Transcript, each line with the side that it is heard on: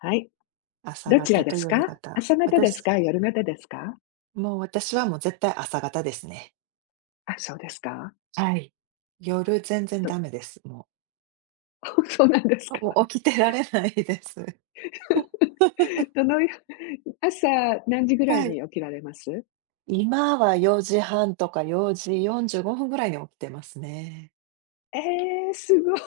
left: はい。
right: 朝
left: どちら
right: 方
left: で
right: と
left: すか？
right: 夜方
left: 朝方です
right: 私
left: か？夜方ですか？
right: もう私はもう絶対朝方ですね。
left: あ、そうですか？
right: はい。夜全然
left: と
right: ダメです、も
left: そうなんです
right: う。
left: か？
right: もう起きてられないです。
left: どのよ朝何時ぐらい
right: はい。
left: に起きられます？
right: 今は4時半とか4時45分ぐらいに起きてますね。
left: えすごい。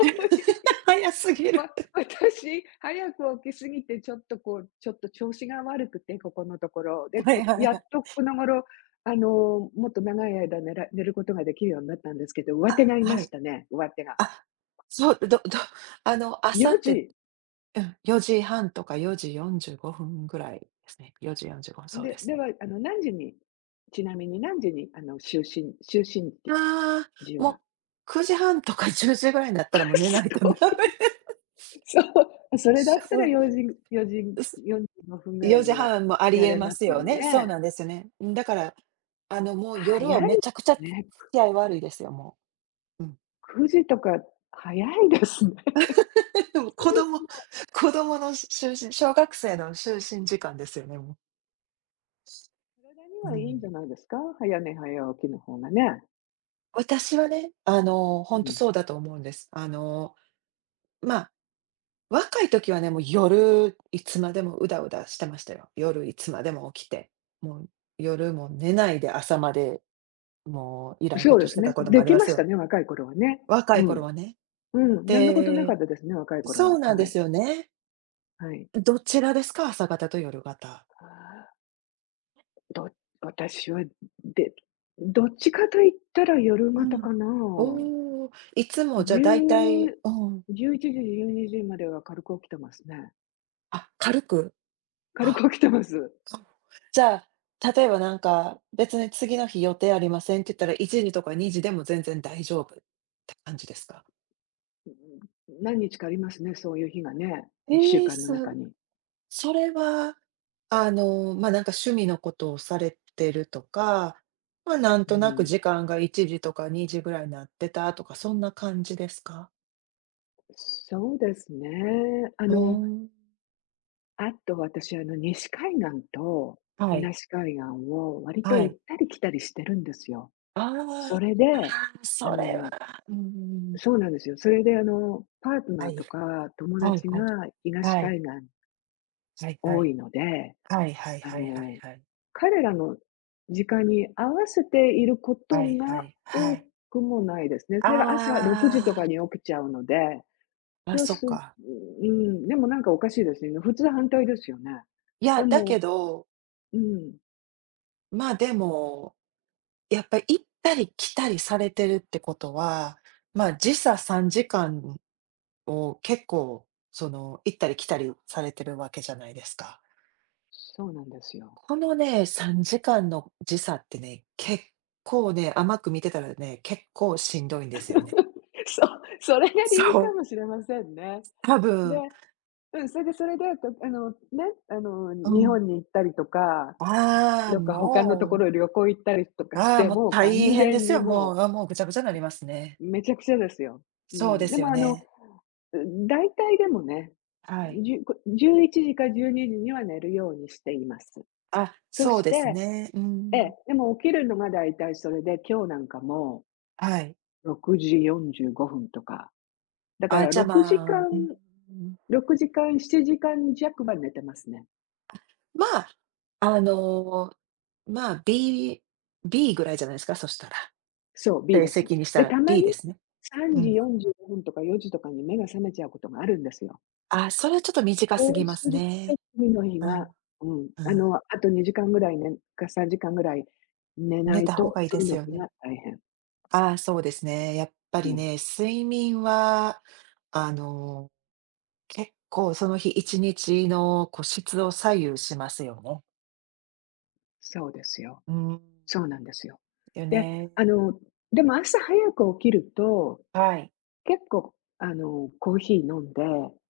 right: 早す ぎる。
left: 私、早く起きすぎて、ちょっとこう、ちょっと調子が悪くて、ここのところ。で、
right: はい
left: こ
right: はい
left: や
right: は
left: っ
right: い。
left: とこの頃、あの、もっと長い間、寝ることができるようになったんですけど、上
right: あ、
left: 手がいま
right: は
left: し
right: い。
left: たね、上手が。
right: あ、そう、朝
left: 4
right: っ
left: 時。
right: て、うん、4時半とか4時45分ぐらいですね。4時45分、そうで
left: で、
right: す
left: で
right: ね。
left: は、あの、何時にちなみに何時に、あの、就寝
right: あ
left: 時
right: あ、もう
left: は？
right: 9時半とか10時ぐらいになったらもう 寝な
left: す
right: いとダメ
left: ごい。そう、それだ
right: そ
left: ったら
right: う
left: 4時
right: です。
left: 45分
right: う
left: ぐらい
right: 4
left: には
right: 時半もあ
left: 起き
right: り
left: ら
right: え
left: れ
right: ま
left: ま
right: す
left: す
right: よ
left: よ
right: ね。そう
left: ね。
right: なんですよね。うん、だから、もう
left: 早
right: 夜はめ
left: い
right: ちゃくちゃ付
left: ね。
right: き合い悪いですよ、もう。うん。
left: 9時とか早いですね。
right: でも子供の小学生の就寝時間ですよね、もう。
left: 体に
right: う
left: はいいん
right: ん。
left: じゃないですか？早寝早起きの方がね。
right: 私はね、ほ
left: う
right: んと
left: ん。
right: そうだと思うんです。ま若い時はね、もう夜いつまでもうだうだしてましたよ。夜いつまでも起きて、もう夜も寝ないで朝まで、もういらんこ
left: そう
right: と
left: で
right: し
left: す
right: てた
left: ね。
right: こともあ
left: で
right: り
left: き
right: ま
left: ま
right: す
left: し
right: よ。
left: たね、若い頃はね。
right: 若い
left: う
right: 頃
left: ん。
right: はね。
left: うん、何のことなかっ
right: で、
left: たですね、若い頃
right: そう
left: は。
right: なん
left: は
right: で
left: い。
right: すよね。
left: はい。
right: どちらですか？朝方と夜方。
left: ど私は、でどっちかと言ったら夜
right: う
left: 型
right: ん。
left: かな。
right: おお、いつもじゃあ大体うん。
left: 1011時、12時までは軽く起きてますね。
right: あ、軽く。
left: 軽
right: あ、
left: く起きてます。う
right: かじゃあ、例えばなんか別に次の日予定ありませんって言ったら1時とか2時でも全然大丈夫って感じですか？
left: ん、何日かありますね、そういう日がね、1週
right: ええ、
left: 間の中に。
right: それは、なんか趣味のことをされてるとか、なん
left: う
right: となく
left: ん。
right: 時間が1時とか2時ぐらいなってたとか、そんな感じですか？
left: そうですね。あ
right: ふー
left: の、
right: ん、
left: あと私、あの、西海岸と
right: はい、
left: 東海岸を割と
right: は
left: 行
right: い。
left: ったり来たりしてるんですよ。
right: ああ、
left: それで、
right: ああ、
left: あ
right: それは、
left: の、
right: うんうんうん。
left: そうなんですよ。それであの、パート
right: は
left: ナー
right: い、
left: とか友
right: はい
left: 達
right: はい、
left: が東
right: はい、
left: 海岸
right: はいは
left: 多
right: い。
left: いので、
right: はいはい
left: あ
right: はいはい
left: の、
right: はい。
left: 彼らの時間に合わせていること
right: はいは
left: が
right: いは
left: 多
right: い。
left: くもないですね。朝6時とか
right: あ
left: に起きちゃうので、
right: あ、あ、
left: そう
right: そっ
left: す
right: か。
left: うん、でもなんかおかしいですね。普通反対ですよね。
right: いや、
left: で
right: だけ
left: も、
right: ど、
left: うん、
right: でもやっぱり行ったり来たりされてるってことは、時差3時間を結構、行ったり来たりされてるわけじゃないですか。
left: そうなんですよ。
right: このね、3時間の時差ってね、結構ね、甘く見てたらね、結構しんどいんですよね。
left: そう、それが
right: そ
left: 理由か
right: う。
left: もしれませんね。
right: 多
left: で、
right: 分、
left: うん、それで、あの、ね、あの、
right: う
left: 日
right: ん。
left: 本に行ったりとか、
right: ああ、
left: どっか他のと
right: も
left: こ
right: う、
left: ろ旅行行ったりとかし
right: ああ、
left: て
right: もう
left: も、
right: 大
left: 完
right: 変で
left: 全
right: す
left: に
right: よ、も
left: も
right: う、あ、もうぐちゃぐちゃになりますね。
left: う、めちゃくちゃですよ。う
right: そうで
left: ん、で
right: す
left: も
right: よ
left: あの、
right: ね。
left: 大体でもね、
right: はい。
left: じゅこ11時か12時にには寝るようにしています。
right: あ、
left: そ
right: そう
left: し
right: です
left: て
right: ね。う
left: ええ、
right: ん。
left: でも起きるのが大体それで、今日なんかも
right: はい。
left: 6時45分とか、だか
right: あ、
left: ら
right: じゃ、
left: 6時
right: う
left: 間
right: ん、
left: 6時間、7時間弱は寝てますね。
right: まあ、あの、まあ、B B ぐらいじゃないですか、そしたら。
left: そう、B
right: 成
left: です。
right: 績にした
left: で、
right: ら
left: たま
right: B で
left: に
right: すね。う
left: 3
right: ん。
left: 時45分とか4時とかに目が覚めちゃうことがあるんですよ。
right: あ、それはちょっと短す
left: そ
right: ぎ
left: う
right: ま
left: す
right: す
left: ると、
right: ね。
left: 次の日
right: う
left: が
right: ん、
left: うん、
right: う
left: あ
right: ん。
left: の、あと2時間ぐらいねか3時間ぐらい寝な
right: 寝
left: い
right: た方
left: と、
right: がいいで
left: 次
right: す
left: の
right: よ
left: 日
right: ね。
left: が大変。
right: ああ、そうですね。やっぱ
left: う
right: り
left: ん、
right: ね、睡眠は、あの、結構その日一日の、質を左右しますよね。
left: そうですよ。
right: うん。
left: そうなんですよ。
right: よ
left: で、
right: ね。
left: あの、でも朝早く起きると、
right: はい。
left: 結構、あの、コーヒー飲んで、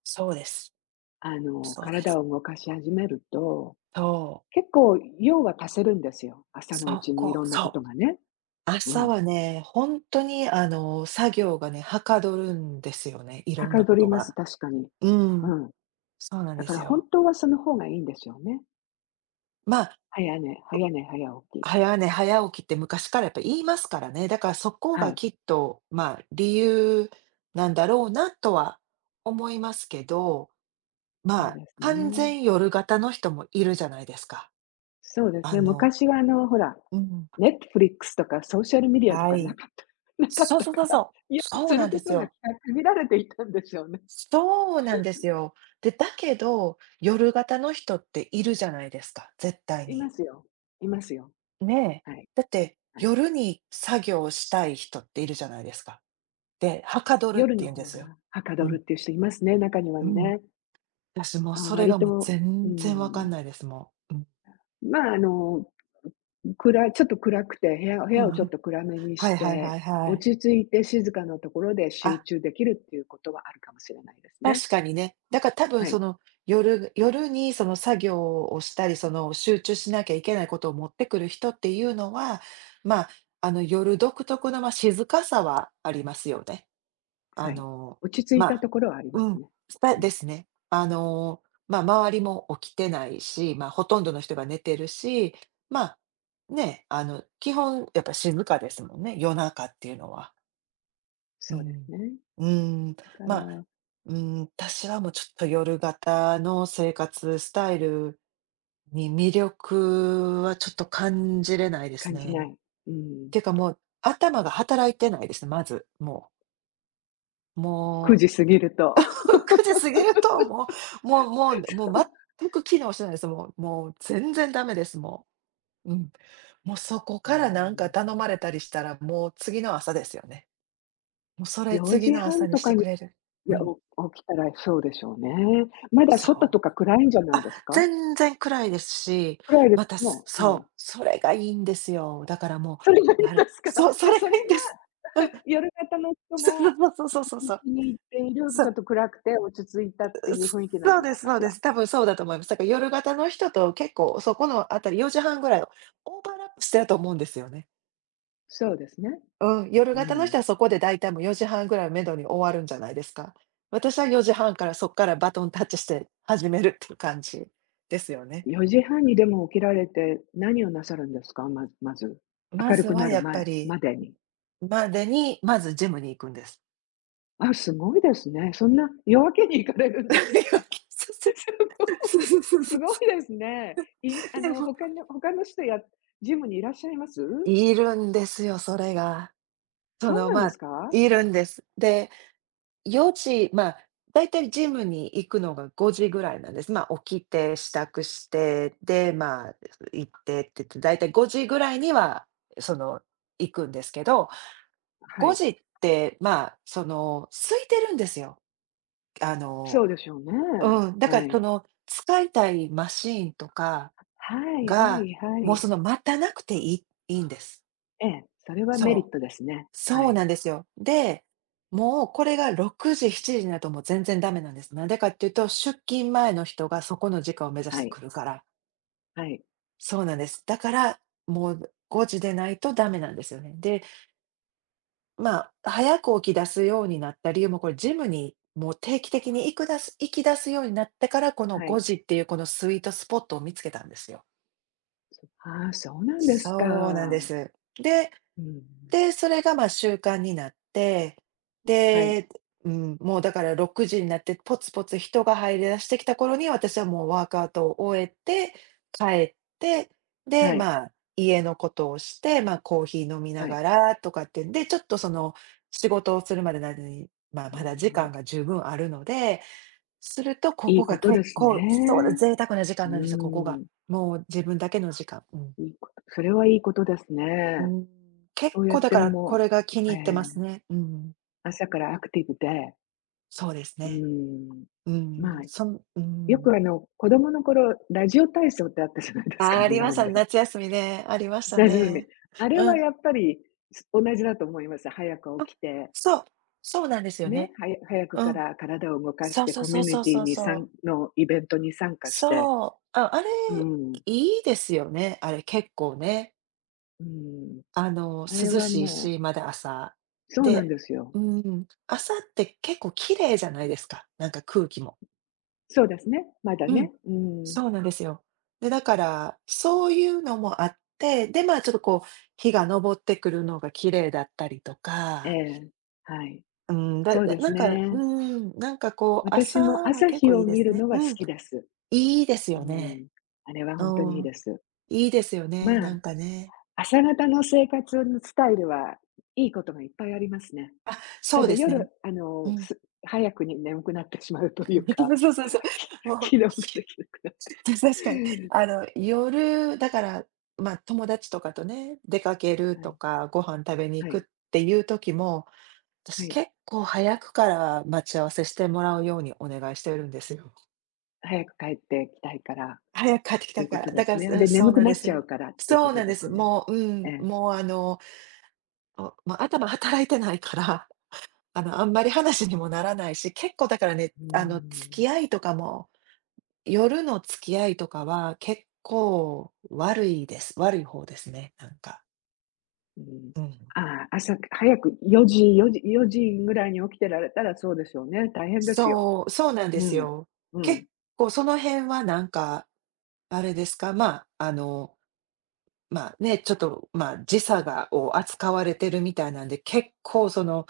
right: そうです。
left: あの、
right: そうで
left: 体
right: す。
left: を動かし始めると、
right: そう。
left: 結構用は足せるんですよ、朝のうちにいろんなこ
right: そ
left: と
right: う。
left: がね。う
right: 朝
left: ん。
right: はね、本当に作業がね、はかどるんですよね、い
left: は
right: ろん
left: か
right: な
left: ど
right: こ
left: り
right: と
left: ます、
right: が。
left: 確かに。
right: うん、
left: うん。
right: そうなん
left: だ
right: で
left: か
right: す
left: ら本
right: よ。
left: 当はその方がいいんですよね。
right: まあ、
left: 早寝早起き。
right: 早寝早起きって昔からやっぱ言いますからね。だからそこ
left: は
right: が
left: い、
right: きっと、まあ、理由なんだろうなとは思いますけど、ま
left: そう
right: あ、
left: です
right: 完
left: ね。
right: 全夜型の人もいるじゃないですか。
left: そうです
right: あ
left: ね、
right: の
left: 昔はあの、ほら、
right: うん、
left: Netflix とかソーシャルメディアと
right: は
left: かな
right: い。
left: かった なかっ
right: そう
left: た
right: そうそう
left: か
right: そ
left: ら、
right: う。
left: いや、
right: そう
left: す
right: な
left: る
right: んで
left: こ
right: す
left: とが
right: よ。
left: 限られていたんでしょうね。
right: そうなんですよ。で、だけど、夜型の人っているじゃないですか、絶対
left: い
right: に。
left: ますよ。いますよ。
right: ねえ。
left: はい、
right: だって、
left: はい。
right: 夜に作業をしたい人っているじゃないですか。で、はかどるって
left: 夜
right: 言
left: の
right: うんで
left: 方
right: す
left: が
right: よ。
left: はか
right: う
left: ど
right: ん、
left: るっていう人いますね、中には
right: うん。
left: ね。
right: 私もう
left: あ、
right: それ
left: 割
right: がもう
left: と、う
right: 全然わか
left: ん。
right: んないです、もう。うん。
left: まあ、あの、ちょっと暗くて、部屋をちょっと暗め に
right: は
left: し
right: いはいは
left: て、
right: いは
left: 落
right: い。
left: ち着いて静かなところで
right: あ、
left: 集中できるっていうことはあるかもしれないですね。
right: 確かにね。だから多分
left: はい、
right: 夜にその作業をしたり、集中しなきゃいけないことを持ってくる人っていうのは、まあ、あの夜独特の、静かさはありますよね。
left: は
right: あ
left: い。
right: の、
left: 落ち着い
right: ま
left: た
right: あ
left: ところはありま
right: う
left: す
right: ん、
left: ね。うん、
right: ですね。周りも起きてないし、まあ、ほとんどの人が寝てるし、まあ、ね、基本やっぱ静かですもんね、夜中っていうのは。う
left: そうです
right: ん。
left: ね。
right: うーん、
left: だか
right: まあ、
left: ら、
right: 私はもうちょっと夜型の生活スタイルに魅力はちょっと感じれないです
left: 感じな
right: ね。
left: い。うん、
right: ていうかもう、頭が働いてないですね、まず、もう。
left: 9
right: も
left: 時過ぎると。
right: う、9時過ぎると、もうもうもうもう全く機能してないです。もうもう全然ダメです、もう。うん。もうそこ
left: う
right: からなんか
left: ん、
right: 頼まれたりしたら、もう次の朝ですよね。もうそれ、次
left: 4
right: の
left: 時
right: 朝
left: 半
right: に
left: と
right: して
left: かに、
right: くれる。
left: い
right: う
left: や、
right: ん、
left: 起きたらそうでしょうね。まだ外
right: そ
left: とか暗いんじゃ
right: う。
left: ない
right: あ、
left: ですか？
right: 全然暗いですし、
left: 暗いで
right: また、
left: すね。う
right: そ
left: ん。
right: う、それがいいんですよ。だからも
left: それがい
right: う、
left: いですか？
right: そう、そ
left: で、
right: れが
left: それ
right: いいんです。うん、
left: が夜型の 人が
right: そうそうそうそうそう
left: うん、
right: そう。
left: 気に入っている、
right: そ
left: ちょっ
right: う、
left: と暗くて落ち着いたっていう雰囲気なんじゃないか
right: そう
left: し
right: で
left: ら？
right: す。多分そうだと思います。だから夜型の人と結構そこのあたり4時半ぐらいをオーバーラップしてると思うんですよね。
left: そうですね。
right: うん、夜
left: う
right: 型の
left: ん。
right: 人はそこで大体もう4時半ぐらいをめどに終わるんじゃないですか。私は4時半からそっからバトンタッチして始めるっていう感じですよね。
left: 4時半にでも起きられて、何をなさるんですか？まず。
right: ま
left: 明る
right: ず
left: く
right: は
left: なる
right: やっぱ
left: 前
right: り
left: までに。
right: までに、まずジムに行くんです。
left: あ、すごいですね。そんな夜明けに行か
right: そう
left: れるんですか？
right: そう。
left: すご
right: そう
left: い。
right: そうそうそうそ
left: す
right: う
left: ご
right: そ
left: いですね。今
right: う。
left: あ
right: で
left: の、
right: も、
left: 他の人やジムにいらっしゃいます？
right: いるんですよ、それが。そ
left: そう
right: の、
left: なん
right: ま
left: です
right: あ、
left: か？
right: いるんです。で、4時、だいたいジムに行くのが5時ぐらいなんです。まあ、起きて、支度して、で、行ってって言って、だいたい5時ぐらいには、その、行くんですけど、
left: は
right: 5
left: い。
right: 時って、空いてるんですよ。あ
left: そ
right: の
left: うでしょうね。
right: うん、だか
left: は
right: ら
left: い。
right: 使いたいマシーンとか
left: はいは
right: が、
left: いは
right: もう
left: い。
right: 待たなくていいんです。
left: ええ、それはメリ
right: そう。
left: ットですね。は
right: そう
left: い、
right: なんですよ。で、もうこれが6時、7時になるともう全然ダメなんです。なんでかっていうと、出勤前の人がそこの時間を目指し
left: は
right: て
left: い、
right: 来るから。
left: はい、
right: そうなんです。だから、もう5時でないとダメなんですよね。で、ま早く起き出すようになった理由もこれジムにもう定期的に行き出すようになってから、この
left: は
right: 5
left: い。
right: 時っていうこのスイートスポットを見つけたんですよ。
left: ああ、そうなんです
right: そうなんで
left: か。
right: す。で
left: うん。
right: で、それが、習慣になって、
left: はい、
right: で、うん、もうだから6時になってポツポツ人が入り出してきた頃に、私はもうワークアウトを終えて、帰って、で、
left: はい、
right: まあ、家のことをして、コーヒー飲みな
left: は
right: が
left: い。
right: らとかって、で、ちょっと仕事をするまでなのに、まあ、ま
left: で
right: だ時
left: も、
right: 間が十分あるので、するとこ
left: い
right: こ
left: いこ
right: が
left: とで
right: 結
left: すね。
right: 構、そうだ、贅沢な時
left: う
right: 間なんですよ、ここ
left: ー
right: が。
left: ん、
right: もう自分だけの時間。うん。
left: いいこと、それはいいことです
right: う
left: ね。
right: ん、結
left: そうやっ
right: 構だ
left: て
right: からこ
left: も
right: れが気に
left: う、え
right: 入ってます
left: え、
right: ね。うん。
left: 朝からアクティブで、
right: そうです
left: う
right: ね。
left: ん、
right: うん、
left: まあ、
right: う
left: よ
right: ん。
left: くあの、子供の頃、ラジオ体操ってあったじゃないです
right: あ、
left: か、
right: あり
left: 日
right: まし
left: 本
right: たね、
left: で。
right: 夏休みね、ありました
left: ラジオみ
right: ね。
left: あれ
right: う
left: は
right: ん。
left: やっぱり、同じだと思います。早く
right: あ、
left: 起きて
right: そう、そうなんですよ
left: ね、
right: ね。
left: 早く
right: う
left: か
right: ん。
left: ら体を動かし
right: そう
left: て
right: そう
left: コ
right: そ
left: ミ
right: う
left: ュニ
right: そう
left: ティ
right: そう
left: に
right: そう。
left: イベントに参加して、
right: そう、あ、あれ、
left: うん、
right: いいですよね、あれ結構ね。
left: うん。あれ
right: 涼
left: は
right: しい
left: もう
right: し、まだ朝。
left: そうなん
right: で、
left: ですよ。
right: うん、朝って結構綺麗じゃないですか、なんか空気も。
left: そうですね、まだ
right: うん、
left: ね。うん。
right: そうなんですよ。で、だから、そういうのもあって、で、まあ、ちょっとこう、日が昇ってくるのが綺麗だったりと
left: え
right: か、
left: え、はい。
right: うん、だ
left: そう
right: だ
left: で
right: な
left: す
right: んか、う
left: ね。
right: ん、なんかこう、朝
left: 私も
right: は
left: 朝
right: 結
left: 日
right: 構い
left: を
right: いで
left: 見
right: す
left: る
right: ね。
left: のは好
right: うん、
left: きです。
right: いいです
left: う
right: よね。
left: ん。あれは
right: う
left: 本当にいい
right: ん、
left: です。
right: いいですよ
left: ま
right: ね、な
left: あ、
right: んかね。
left: 朝方の生活のスタイルはいいことがいっぱいありますね。
right: あ、そ
left: た
right: う
left: だ
right: ですね。
left: 夜、あ
right: う
left: の、
right: ん。
left: 早くに眠くなってしまうというか、
right: そうそうそ う。もう
left: 機能ができなくなって。
right: 確かに。あの、夜、だから、まあ、友達とかとね、出かける
left: は
right: と
left: い、
right: か、ご飯食べに行
left: は
right: くっ
left: い、
right: ていう時も
left: は
right: 私、
left: い。
right: 結構早くから待ち合わせしてもらうようにお願いしてるんですよ。
left: 早く帰ってきたいからっ
right: 早く帰ってき
left: てい
right: た
left: うこ
right: から。
left: とで
right: だか
left: す
right: ら、
left: ね。
right: う
left: で、
right: ん、そ
left: 眠
right: う
left: く
right: なん
left: な
right: で
left: っ
right: す
left: ちゃ
right: よ。
left: うからっていうこ
right: そう
left: と
right: なん
left: で
right: です。
left: すね。
right: もう、う
left: え
right: ん、
left: え。
right: もう、あの、まあ、頭働いてないから、あの、あんまり話にもならないし、結構だからね、
left: うー
right: あの、付
left: ん、
right: き合いとかも、夜の付き合いとかは結構悪いです。悪い方ですね、なんか。
left: うん。
right: うん。
left: ああ、朝早く4時ぐらいに起きてられたらそうですよね。大変ですよ。
right: そう、そうなんで
left: う
right: す
left: ん、
right: よ。
left: う
right: 結
left: ん。
right: 構その辺はなんか、あれですか、まあ、まあ、ね、ちょっと、まあ、時差を扱われてるみたいなんで、結構その、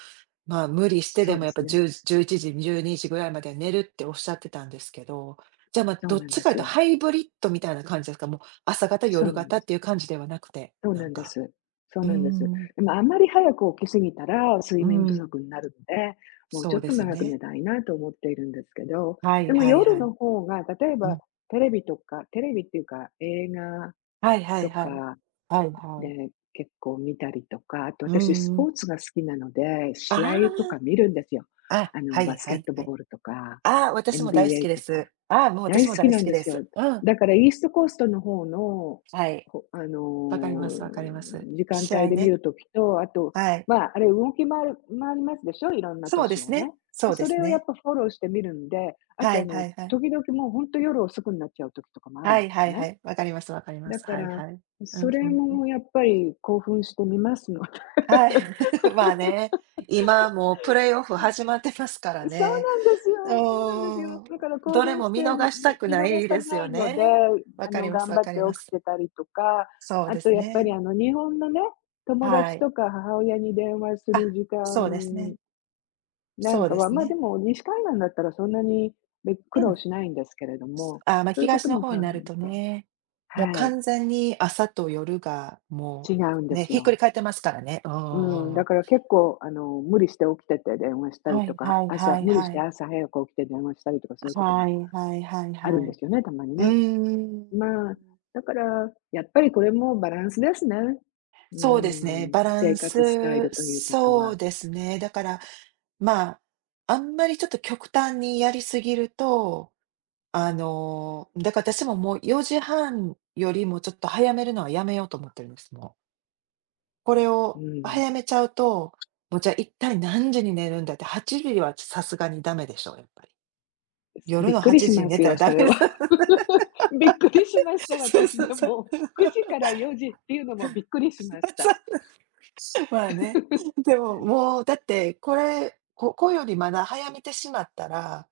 right: まあ、無理して
left: そ
right: で
left: う
right: も
left: で
right: やっぱ
left: す
right: 1
left: ね。
right: 0 1時、12時ぐらいまでは寝るっておっしゃってたんですけど、じゃあ、まあ、
left: そう
right: どっ
left: なん
right: ち
left: で
right: かという
left: す
right: と
left: よ。
right: ハイブリッドみたいな感じですか？もう朝型、
left: そ
right: 夜
left: うなん
right: 型
left: で
right: っ
left: す。
right: ていう感じではなくて、
left: そう
right: な
left: な
right: ん
left: んで
right: か。
left: す。そう
right: うー
left: なんです。
right: ん、
left: でもあんまり早く起きすぎたら睡
right: う
left: 眠不
right: ん、
left: 足になるので、もう
right: そ
left: ちょ
right: う
left: っ
right: で
left: と
right: すよ
left: 長く
right: ね。
left: 寝たいなと思っているんですけど、
right: はい
left: でも
right: はい
left: 夜
right: はい。
left: の方が、例え
right: う
left: ば
right: ん、
left: テレビとかテレビっていうか映画
right: はいはい
left: と
right: はい。
left: か
right: はいはい。
left: で結構見たりとか、あと
right: う
left: 私ス
right: んう
left: ポ
right: ん。
left: ーツが好きなので、
right: あ
left: 試合とか見るんですよ。
right: あ、あ、
left: あの、
right: はい
left: バス
right: は
left: ケッ
right: い
left: ト
right: は
left: ボ
right: い。
left: ールとか、
right: ああ、私も大好き
left: NBA
right: で
left: とか。
right: す。ああ、もう私
left: 大好
right: も
left: き
right: 大好
left: なん
right: き
left: で
right: で
left: す
right: す。
left: よ。
right: うん。
left: だからイーストコーストの方の、
right: はい。
left: ほあ
right: わかりま
left: の、
right: す、わかります。
left: 時間
right: 試
left: 帯
right: 合
left: で見
right: ね。
left: るときと、あと、
right: はい。
left: まあ、あれ動き回る回りますでしょ、いろんな都
right: そうで
left: 市
right: す
left: をね。
right: ね。
left: で、
right: そうで
left: そ
right: す
left: れをやっ
right: ね。
left: ぱフォローして見るんで、あ
right: は
left: とあ
right: いは
left: の、
right: いはい。
left: 時々もう本当夜遅くになっちゃう時とかもある
right: は
left: ん
right: い
left: で
right: は
left: す
right: い
left: ね。
right: はい。わかります。わかりま
left: だ
right: す。
left: か
right: はい
left: ら、
right: はい。う
left: そ
right: んう
left: れ
right: んうん。
left: もやっぱり興奮して見ますので。
right: はい。まあね、今もうプレイオフ始まってますから
left: そう
right: ね。
left: なんですよ。
right: う
left: そうなんです
right: ー
left: よ。だ
right: ん。
left: から興
right: どれ
left: 奮
right: も
left: して、
right: 見逃したく
left: 見
right: な
left: 逃
right: い
left: さ
right: です
left: な
right: よ
left: いので、
right: ね。わ
left: あ
right: か
left: の、
right: ります、
left: 頑
right: わ
left: 張
right: か
left: って
right: りま
left: 起き
right: す。
left: てたりとか、
right: そう
left: あ
right: で
left: と
right: す
left: やっぱり、
right: ね。
left: あの、日本のね、友
right: は
left: 達
right: い。
left: とか母親に電話す
right: あ、
left: る時
right: そうですね。
left: 間な
right: そ
left: ん
right: う
left: か
right: で
left: は、
right: す
left: ま、あで
right: ね。
left: も西海岸だったらそんなに、苦
right: う
left: 労
right: ん。
left: しないんですけれども、
right: ああ、まあ、
left: そういうこ
right: 東
left: と
right: の
left: も考
right: 方になると
left: えて、
right: ね、もう
left: はい、
right: 完全に朝と夜がも
left: 違うん
right: う、
left: で
right: ね、
left: す
right: ひっくり
left: よ。
right: 返ってますからね。うん
left: う
right: う
left: ん、
right: んう
left: だ
right: ん。
left: から結構、あの、無理して起きてて電話したり
right: は
left: と
right: い
left: か、
right: はいは
left: 朝
right: い
left: 無理し
right: は
left: て
right: い。
left: 朝早く起きて電話したりとかそういうこと
right: は
left: が
right: いはいはい
left: あるん
right: は
left: で
right: い。
left: すよね、たまに
right: うー
left: ね。まあ、
right: ん。
left: だから、やっぱりこれもバランスですね。う
right: そうですね、
left: ん、
right: バラ
left: 生
right: ン
left: 活スタイ
right: ス、
left: ルということ
right: そ
left: は。
right: うですね。だから、まあ、あんまりちょっと極端にやりすぎると、あの、だから私ももう4時半よりもちょっと早めるのはやめようと思ってるんです、もう。これ
left: う
right: を
left: ん。
right: 早めちゃうと、もうじゃあ一体何時に寝るんだって、8時はさすがにダメでしょ、やっぱり。夜
left: びっ
right: の
left: くり
right: 8
left: し
right: 時に
left: ま
right: 寝
left: す
right: たら
left: よ、
right: ダ
left: そ
right: メ
left: れ
right: で
left: は。
right: す。
left: びっくりしました、
right: そう
left: 私
right: そう
left: で
right: そう。
left: も。9時から4時っていうのもびっくりしまし た。
right: そうまあね。で
left: う
right: も、
left: ん、
right: もうだってこれ、ここよりまだ早めてしまったら、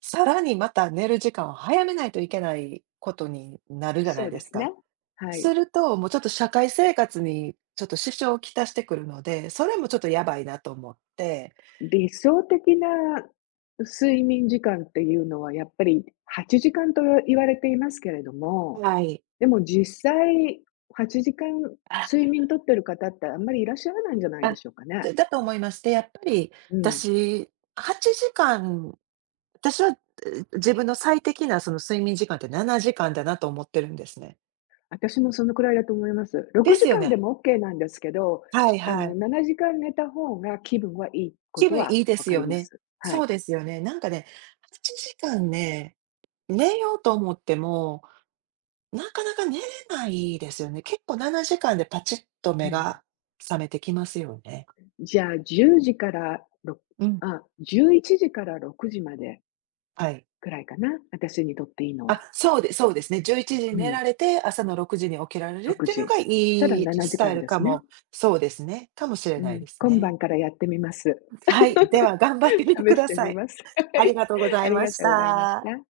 right: さらにまた寝る時間を早めないといけないことになるじゃな
left: そ
right: い
left: う
right: で
left: で
right: す
left: す
right: か。
left: ね。はい。
right: すると、もうちょっと社会生活にちょっと支障をきたしてくるので、それもちょっとやばいなと思って。
left: 理想的な睡眠時間っていうのはやっぱり8時間と言われていますけれども、
right: はい。
left: でも実際、8時間睡眠とってる方ってあんまりいらっしゃらないんじゃないで
right: あ、
left: しょうかね。
right: だと思いまして、やっぱり
left: うん。
right: 私、8時間、私は、自分の最適なその睡眠時間って7時間だなと思ってるんですね。
left: 私もそのくらいだと思います。
right: で
left: 6
right: すよ
left: 時間で
right: ね。
left: も OK なんですけど、
right: はい
left: あ
right: は
left: の、
right: い。
left: 7時間寝た方が気分はいいこ
right: 気
left: と
right: 分
left: は
right: いいで
left: 分
right: す
left: かり
right: よ
left: ま
right: ね。
left: す。は
right: そう
left: い。
right: ですよね。なんかね、8時間ね、寝ようと思っても、なかなか寝れないですよね。結構7時間でパチッと
left: う
right: 目
left: ん。
right: が覚めてきますよね。
left: じゃあ10時から
right: うん、
left: あ、11時から6時まで
right: はい。
left: くらいかな、私にとっていいの
right: あ、
left: は。
right: そうでそうですね。11時に
left: う
right: 寝
left: ん、
right: られて、朝の6時に起きられるっ
left: 6
right: ていうの
left: 時。
right: が
left: したら
right: いい
left: 7
right: スタ
left: 時
right: イ
left: 間
right: ル
left: で
right: か
left: すね。
right: もそうですね、かもしれ
left: う
right: ない
left: ん、
right: です
left: 今
right: ね。
left: 晩からやってみます。
right: はい、では 頑張ってみてく
left: 試し
right: だ
left: て
right: さ
left: み
right: い。
left: ます。は
right: あり
left: い。
right: がとうござ
left: あ
right: い
left: り
right: ま
left: が
right: し
left: とうございまし
right: た。
left: た。